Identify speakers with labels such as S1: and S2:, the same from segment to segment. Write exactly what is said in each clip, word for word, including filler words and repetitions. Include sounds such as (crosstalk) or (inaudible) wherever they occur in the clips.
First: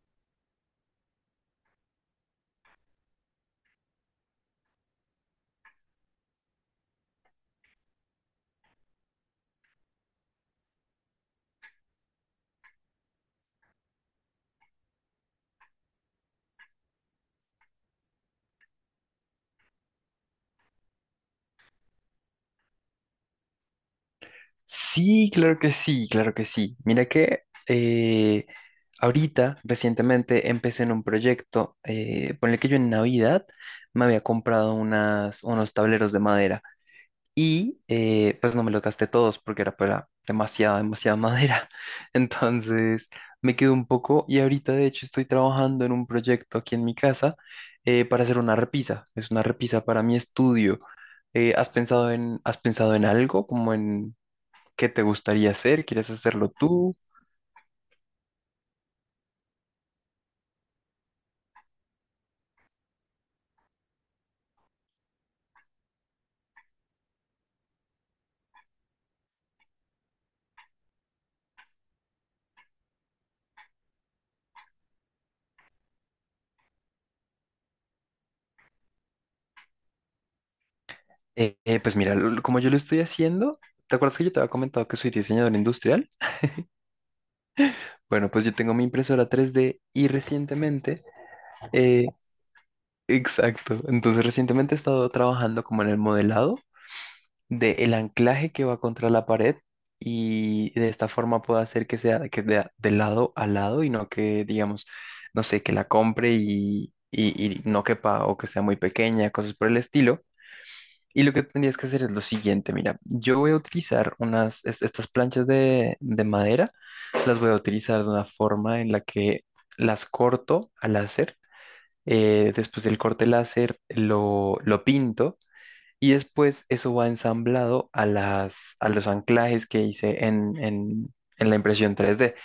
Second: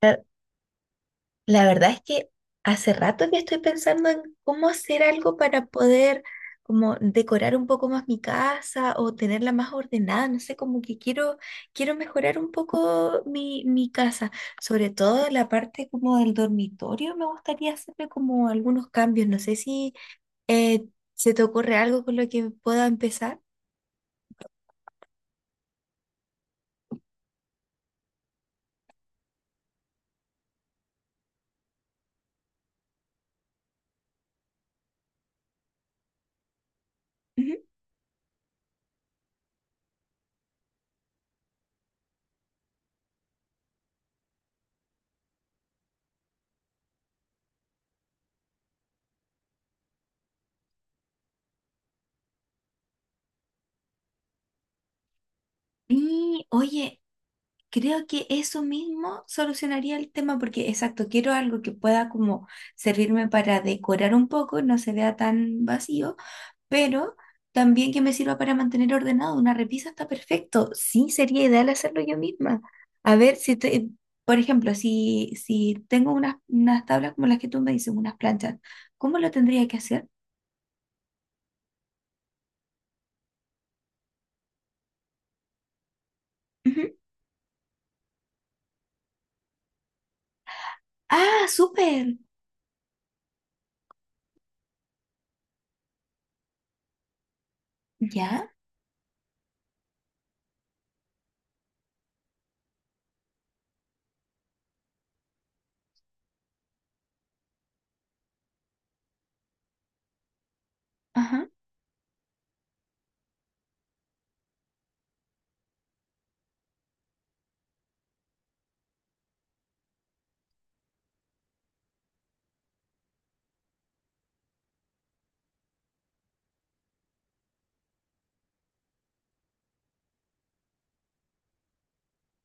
S1: La, la verdad es que hace rato que estoy pensando en cómo hacer algo para poder como decorar un poco más mi casa o tenerla más ordenada, no sé, como que quiero, quiero mejorar un poco mi, mi casa, sobre todo la parte como del dormitorio, me gustaría hacerle como algunos cambios, no sé si eh, se te ocurre algo con lo que pueda empezar.
S2: Sí, claro que sí, claro que sí. Mira que eh, ahorita, recientemente, empecé en un proyecto eh, por el que yo en Navidad me había comprado unas, unos tableros de madera
S1: Ujú.
S2: y eh, pues no me los gasté todos porque era para demasiada, demasiada madera. (laughs) Entonces me quedé un poco y ahorita de hecho estoy trabajando en un proyecto aquí en mi casa eh, para hacer una repisa. Es una repisa para mi estudio. Eh, ¿has pensado en, has pensado en algo como en, qué te gustaría hacer? ¿Quieres
S1: Y
S2: hacerlo tú?
S1: oye, creo que eso mismo solucionaría el tema porque, exacto, quiero algo que pueda como servirme para decorar un poco, no se vea tan vacío, pero también que me sirva para mantener ordenado. Una repisa está perfecto. Sí, sería ideal hacerlo yo misma. A ver, si te- por ejemplo, si, si tengo unas, unas tablas como las que tú me dices, unas planchas, ¿cómo lo tendría que hacer?
S2: Eh, eh, pues mira, lo- como yo lo estoy haciendo, ¿te acuerdas que yo te había comentado que soy diseñador industrial?
S1: Ujú.
S2: Bueno, pues yo tengo mi impresora tres D y recientemente,
S1: Ah,
S2: eh,
S1: súper.
S2: exacto, entonces recientemente he estado trabajando como en el modelado del
S1: ¿Ya?
S2: anclaje que va contra la pared, y de esta forma puedo hacer que sea que de, de lado a lado, y no que, digamos, no sé, que la compre y, y y no quepa, o que sea muy pequeña, cosas por el estilo. Y lo que
S1: Ajá.
S2: tendrías que hacer es lo siguiente, mira, yo voy a utilizar unas, est- estas planchas de, de madera, las voy a utilizar de una forma en la que las corto al láser, eh, después del corte láser lo, lo pinto, y después eso va ensamblado a las, a los anclajes que hice en, en en la impresión tres D.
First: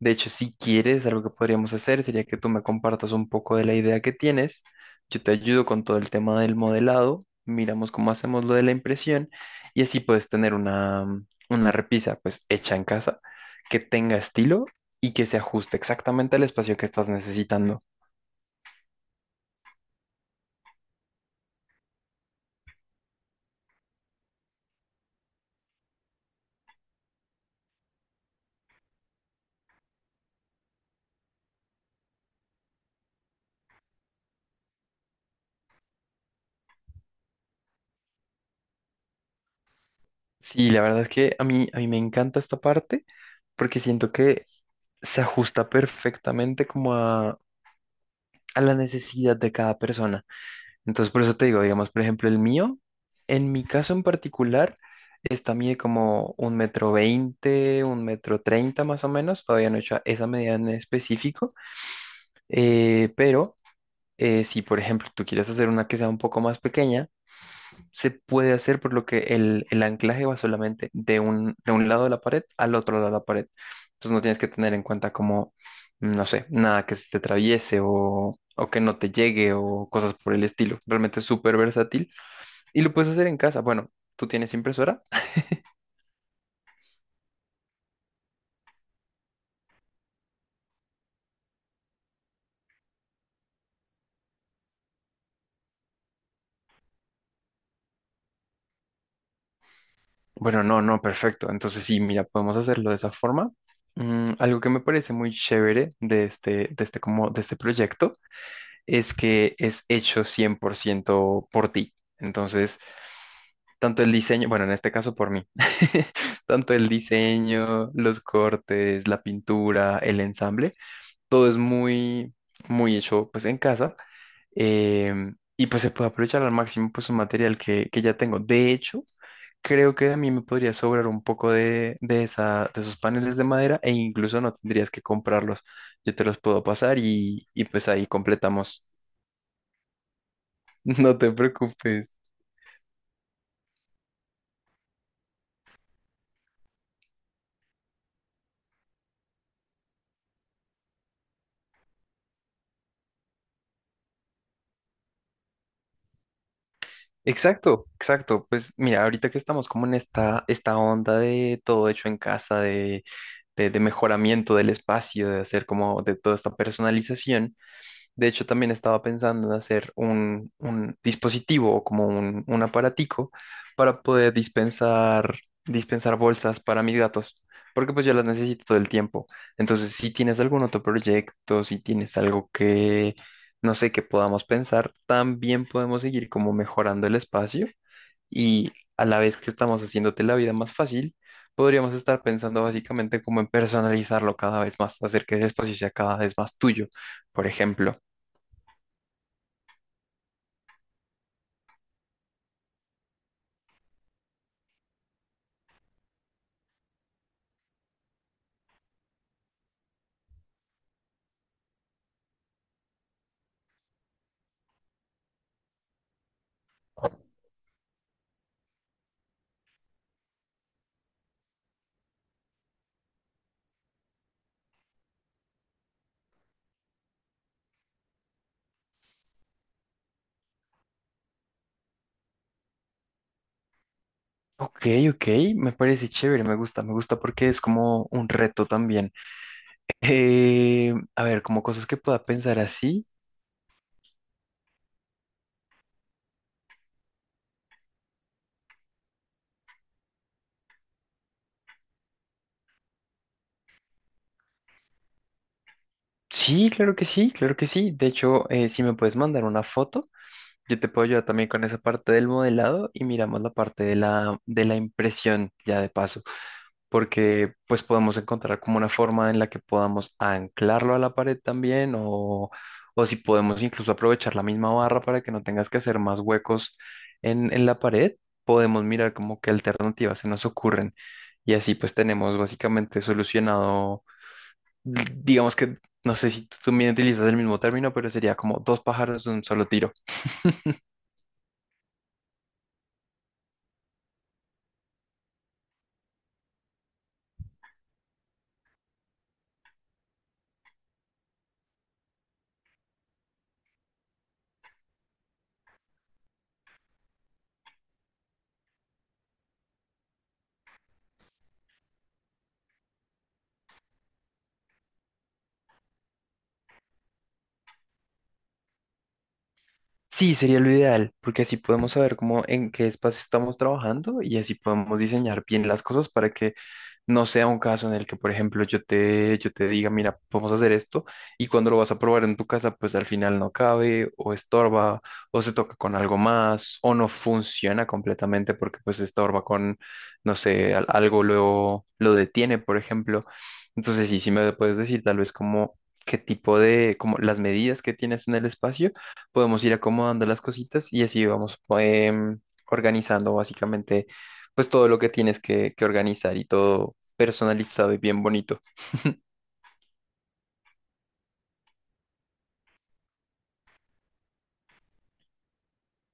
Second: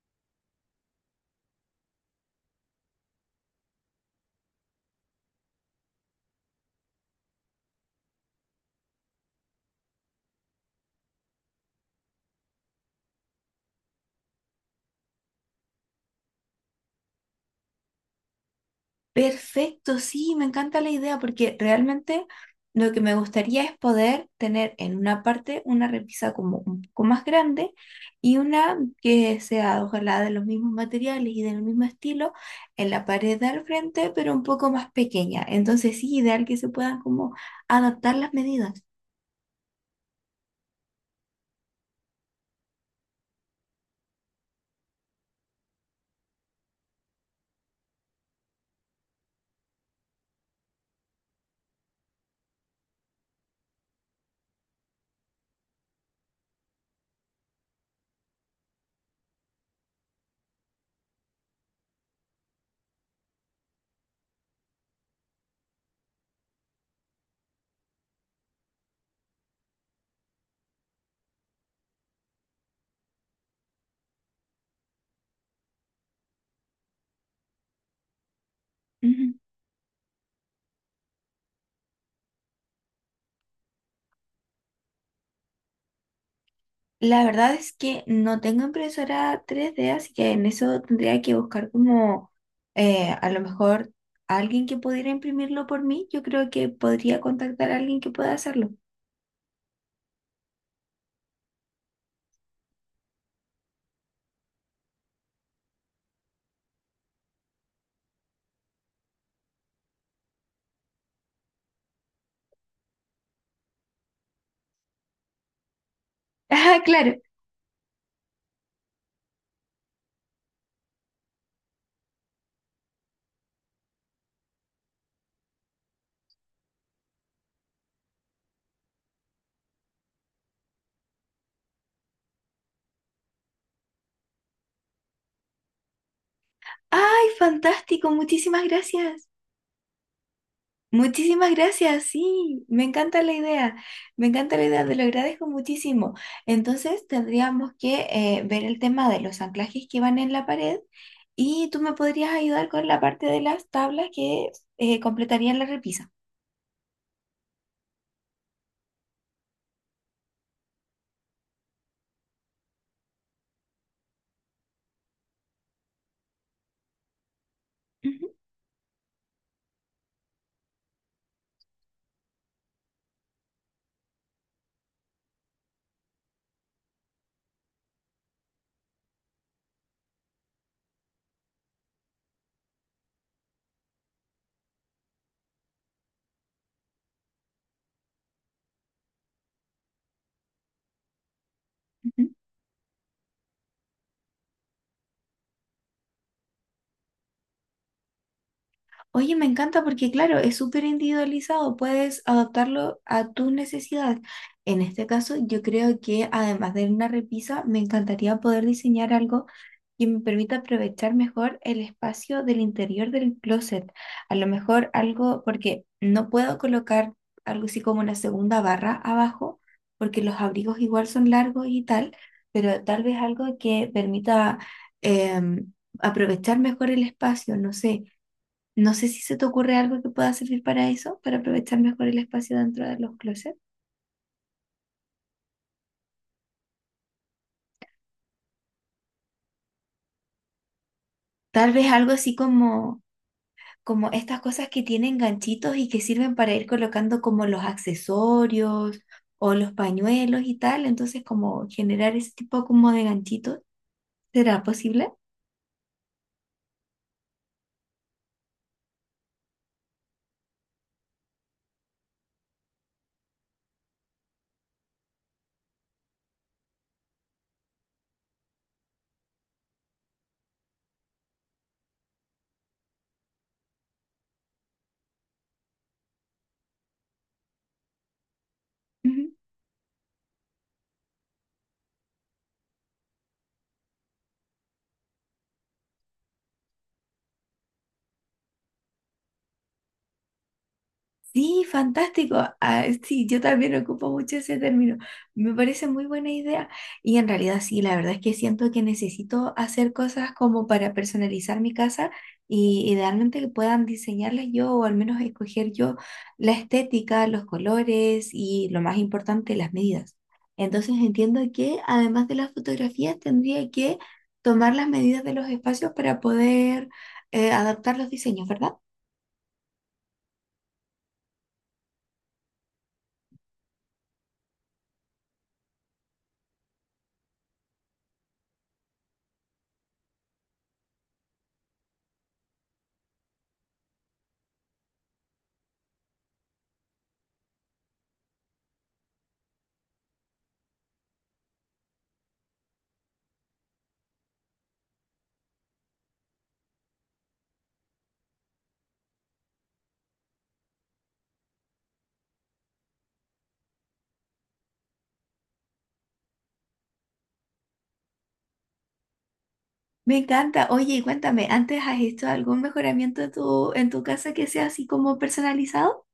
S2: De hecho, si quieres, algo que podríamos hacer sería que tú me compartas un poco de la idea que tienes. Yo te ayudo con todo el tema del modelado, miramos cómo hacemos lo de la impresión, y así puedes tener una, mm, una repisa pues hecha en casa, que tenga estilo y que se ajuste exactamente al espacio que estás necesitando.
S1: Perfecto, sí, me encanta la idea porque realmente lo que me gustaría es poder tener en una parte una repisa como un poco más grande y una que sea ojalá de los mismos materiales y del mismo estilo en la pared de al frente, pero un poco más pequeña. Entonces sí, ideal que se puedan como adaptar las medidas.
S2: Sí, la verdad es que a mí, a mí me encanta esta parte, porque siento que se ajusta perfectamente como a, a la necesidad de cada persona. Entonces, por eso te digo, digamos, por ejemplo, el mío, en mi caso en particular, esta mide como un metro veinte, un metro treinta más o menos, todavía no he hecho esa medida en específico, eh, pero eh, si, por ejemplo, tú quieres hacer una que sea un poco más pequeña, se puede hacer por lo que el, el anclaje va solamente de un, de un lado de la pared al otro lado de la pared. Entonces, no tienes que tener en cuenta como, mm, no sé, nada que se te atraviese, o... o que no te
S1: Ujú.
S2: llegue, o cosas por el estilo. Realmente es súper versátil y lo puedes hacer en casa. Bueno, ¿tú tienes impresora?
S1: La verdad es que no tengo impresora tres d, así que en eso tendría que buscar como eh, a lo mejor alguien que pudiera imprimirlo por mí. Yo creo que podría contactar a alguien que pueda hacerlo. (laughs)
S2: Bueno, no, no, perfecto. Entonces sí, mira, podemos hacerlo de esa forma. Mm, algo que me parece muy chévere de este, de este, como, de este proyecto es que es hecho cien por ciento por ciento por ti. Entonces, tanto el diseño, bueno, en este caso por mí, (laughs) tanto
S1: Ah,
S2: el
S1: claro.
S2: diseño, los cortes, la pintura, el ensamble, todo es muy, muy hecho pues en casa. Em, y pues se puede aprovechar al máximo pues un material que, que ya tengo. De hecho, creo que a mí me podría sobrar un poco de, de, esa, de esos paneles de madera, e incluso no tendrías que comprarlos. Yo te los puedo pasar,
S1: ¡Ay,
S2: y, y pues ahí
S1: fantástico! Muchísimas
S2: completamos.
S1: gracias.
S2: (laughs) No te
S1: Muchísimas gracias,
S2: preocupes.
S1: sí, me encanta la idea, me encanta la idea, te lo agradezco muchísimo. Entonces tendríamos que eh, ver el tema de los anclajes que van en la pared y tú me podrías ayudar con la parte de las tablas que eh, completarían la repisa.
S2: Exacto, exacto. Pues mira, ahorita que estamos como en esta, esta onda de todo hecho en casa, de, de, de mejoramiento del espacio, de hacer como de toda esta personalización. De
S1: Ujú,
S2: hecho, también estaba pensando en hacer un, un dispositivo, o como un, un aparatico para poder dispensar, dispensar bolsas para mis gatos, porque pues yo las necesito todo el tiempo. Entonces, si tienes algún otro proyecto, si tienes algo que, no sé, que podamos pensar, también podemos seguir como mejorando el espacio, y a la vez que estamos haciéndote la vida más fácil, podríamos estar
S1: ujú.
S2: pensando básicamente como en personalizarlo cada vez más, hacer que ese espacio sea cada vez más tuyo, por ejemplo.
S1: Oye, me encanta porque claro, es súper individualizado, puedes adaptarlo a tus necesidades. En este caso, yo creo que además de una repisa, me encantaría poder diseñar algo que me permita aprovechar mejor el espacio del interior del closet. A lo mejor algo, porque no puedo colocar algo así como una segunda barra abajo, porque los abrigos igual son largos y tal, pero tal vez algo que permita em, aprovechar mejor el espacio, no sé. No sé si se te ocurre algo que pueda servir para eso, para aprovechar mejor el espacio dentro de los closets.
S2: Ok, ok, me parece chévere, me gusta, me gusta porque es como un reto también. Eh, a ver, como
S1: Tal
S2: cosas
S1: vez
S2: que
S1: algo
S2: pueda
S1: así
S2: pensar
S1: como
S2: así.
S1: como estas cosas que tienen ganchitos y que sirven para ir colocando como los accesorios o los pañuelos y tal. Entonces, como generar ese tipo como de ganchitos, ¿será posible?
S2: Sí, claro que sí, claro que sí. De hecho, eh, si me puedes mandar una foto, yo te puedo ayudar también con esa parte del modelado y miramos la parte de la, de la impresión ya de paso. Porque pues podemos encontrar como una forma en la que podamos anclarlo a la pared también, o, o si podemos incluso aprovechar la misma barra para que no tengas que hacer más huecos en, en la pared, podemos mirar como qué alternativas se nos ocurren, y así pues tenemos básicamente solucionado, d- digamos que, no sé si tú también utilizas el mismo término, pero sería como dos pájaros de un solo tiro.
S1: Sí, fantástico. Ah, sí, yo también ocupo mucho ese término. Me parece muy buena idea. Y en realidad sí, la verdad es que siento que necesito hacer cosas como para personalizar mi casa y idealmente que puedan diseñarlas yo o al menos escoger yo la estética, los colores y lo más importante, las medidas. Entonces entiendo que además de las fotografías tendría que tomar las medidas de los espacios para poder eh, adaptar los diseños, ¿verdad?
S2: Sí, sería lo ideal, porque así podemos saber cómo en qué espacio estamos trabajando, y así podemos diseñar bien las cosas para que no sea un caso en el que, por ejemplo, yo te, yo te diga, mira, vamos a hacer esto, y cuando lo vas a probar en tu casa, pues al final no cabe o estorba, o se toca con algo más, o no funciona completamente porque pues estorba con, no sé, al- algo lo, lo detiene, por ejemplo. Entonces, sí, sí me puedes decir tal vez como qué tipo de, como las medidas que tienes en el espacio, podemos ir acomodando las cositas, y así vamos em, organizando básicamente pues todo lo que tienes que, que organizar, y todo personalizado y bien bonito.
S1: Me encanta. Oye, y cuéntame, ¿antes has hecho algún mejoramiento en tu, en tu casa que sea así como personalizado?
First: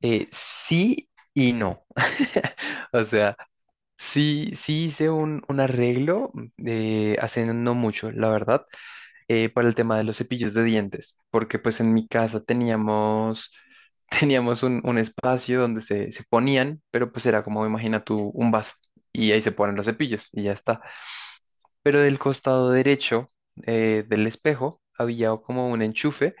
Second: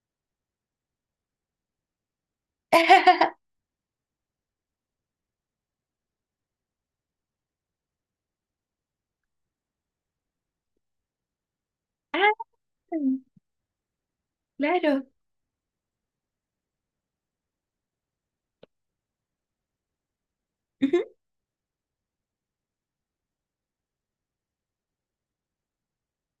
S2: Eh, sí y no. (laughs) O sea,
S1: (laughs)
S2: sí, sí hice un, un arreglo mm, eh, hace no mucho, la verdad, eh, para el tema de los cepillos de dientes, porque pues en mi casa
S1: Ah,
S2: teníamos, (laughs) teníamos un, un
S1: claro.
S2: espacio donde se, se ponían, pero pues era como, imagina tú, un vaso, y ahí se ponen los cepillos y ya está.
S1: Ujú.
S2: Pero del costado derecho, eh, del espejo, había como un enchufe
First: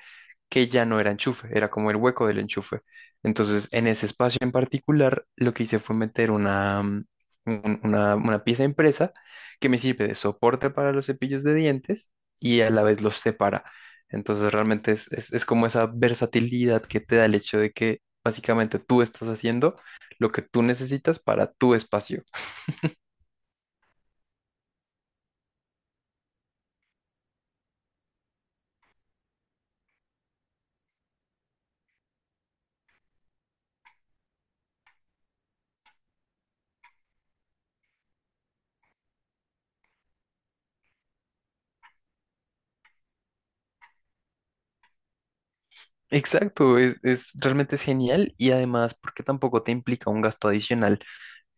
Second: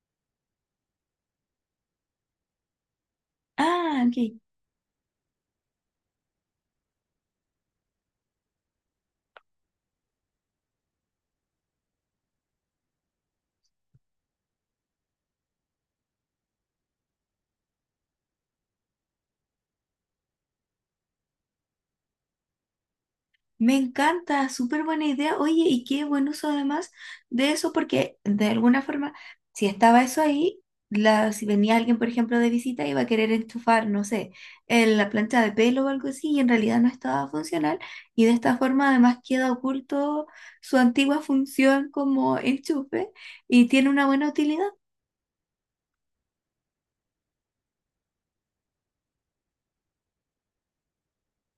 S2: que ya no era enchufe, era como el hueco del enchufe. Entonces, en
S1: Ah,
S2: ese
S1: ok.
S2: espacio en particular, lo que hice fue meter una, mm, un- una, una pieza impresa que me sirve de soporte para los cepillos de dientes, y a la vez los separa. Entonces, realmente es, es, es como esa versatilidad que te da el hecho de que básicamente tú estás haciendo lo que tú necesitas para tu espacio.
S1: Me encanta, súper buena idea. Oye, y qué buen uso además de eso, porque de alguna forma, si estaba eso ahí, la, si venía alguien, por ejemplo, de visita, iba a querer enchufar, no sé, en la plancha de pelo o algo así, y en realidad no estaba funcional. Y de esta forma, además, queda oculto su antigua función como enchufe y tiene una buena utilidad.
S2: Exacto, es, es- realmente es genial, y además porque tampoco te implica un gasto adicional.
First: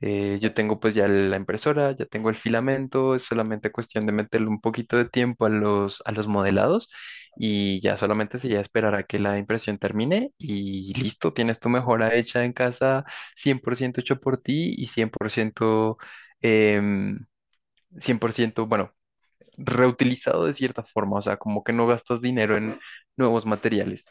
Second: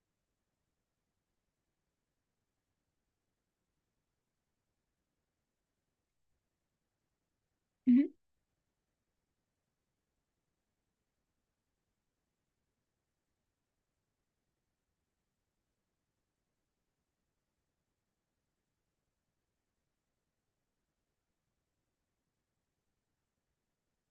S2: Eh, yo tengo pues ya la impresora, ya tengo el filamento, es solamente cuestión de meterle un poquito de tiempo a los, a los modelados, y ya solamente sería esperar a que la impresión termine y listo, tienes tu mejora hecha en casa cien por ciento hecho por ti, y cien por ciento, em, cien por ciento bueno, reutilizado de cierta forma, o sea, como que no gastas dinero en nuevos materiales.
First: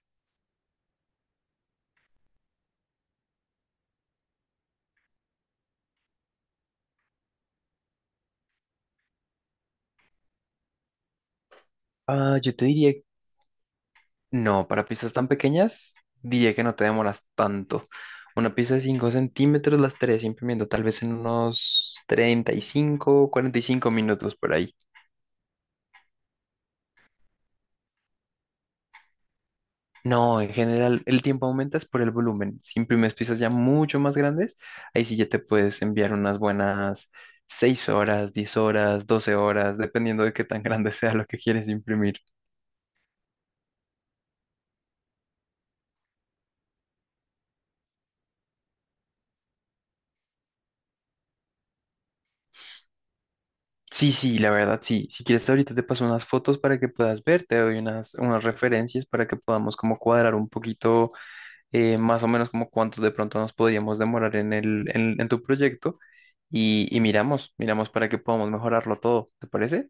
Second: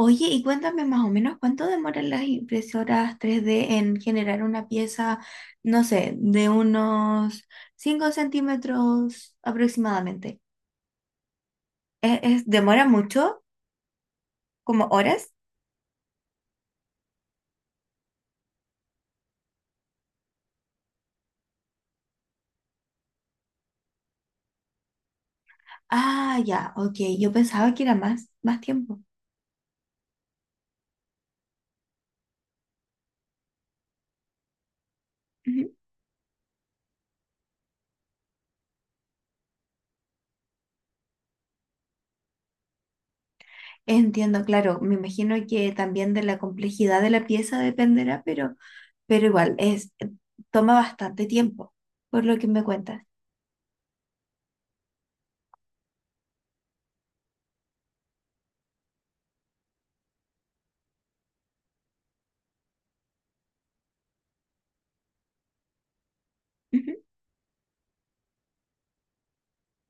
S1: Oye, y cuéntame más o menos cuánto demoran las impresoras tres D en generar una pieza, no sé, de unos cinco centímetros aproximadamente. ¿Es,
S2: Ah,
S1: es-
S2: yo te
S1: demora
S2: diría,
S1: mucho?
S2: no, para
S1: ¿Como
S2: piezas tan
S1: horas?
S2: pequeñas, diría que no te demoras tanto. Una pieza de cinco centímetros la estaré imprimiendo tal vez en unos treinta y cinco, cuarenta y cinco minutos por ahí.
S1: Ah, ya, ok. Yo pensaba que era más, más tiempo.
S2: No, en general el tiempo aumenta es por el volumen. Si imprimes piezas ya mucho más grandes, ahí sí ya te
S1: Ujú.
S2: puedes enviar unas buenas seis horas, diez horas, doce horas, dependiendo de qué tan grande (laughs) sea lo que quieres imprimir.
S1: Entiendo, claro. Me imagino que también de la complejidad de la pieza dependerá, pero, pero igual, es, toma bastante tiempo, por lo que me cuentas.
S2: Sí, sí, la verdad, sí. Si quieres, ahorita te paso unas fotos para que puedas ver, te doy unas, unas referencias para que podamos como cuadrar un poquito, eh, más o menos como cuánto de pronto nos podríamos demorar en el, en, en tu proyecto, y,
S1: Ujú.
S2: y miramos, miramos para que podamos mejorarlo todo, ¿te parece?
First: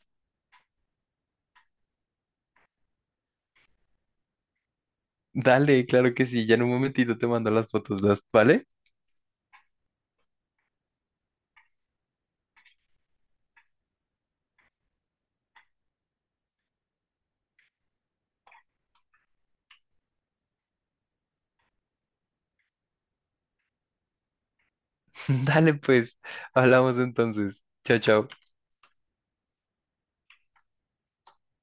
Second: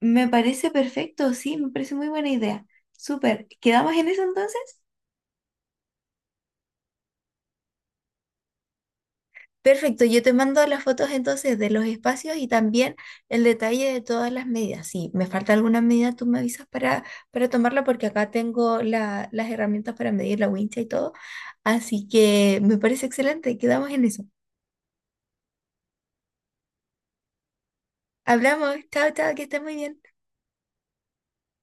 S1: Me parece perfecto, sí, me parece muy buena idea. Súper. ¿Quedamos en eso entonces?
S2: Dale, claro que sí, ya en un momentito te mando las fotos, ¿las- ¿vale?
S1: Perfecto, yo te mando las fotos entonces de los espacios y también el detalle de todas las medidas. Si me falta alguna medida, tú me avisas para, para tomarla porque acá tengo la- las herramientas para medir la wincha y todo. Así que me parece excelente, quedamos en eso.
S2: (laughs) Dale, pues, hablamos entonces. Chao, chao.
S1: Hablamos, chao, chao, que estés muy bien.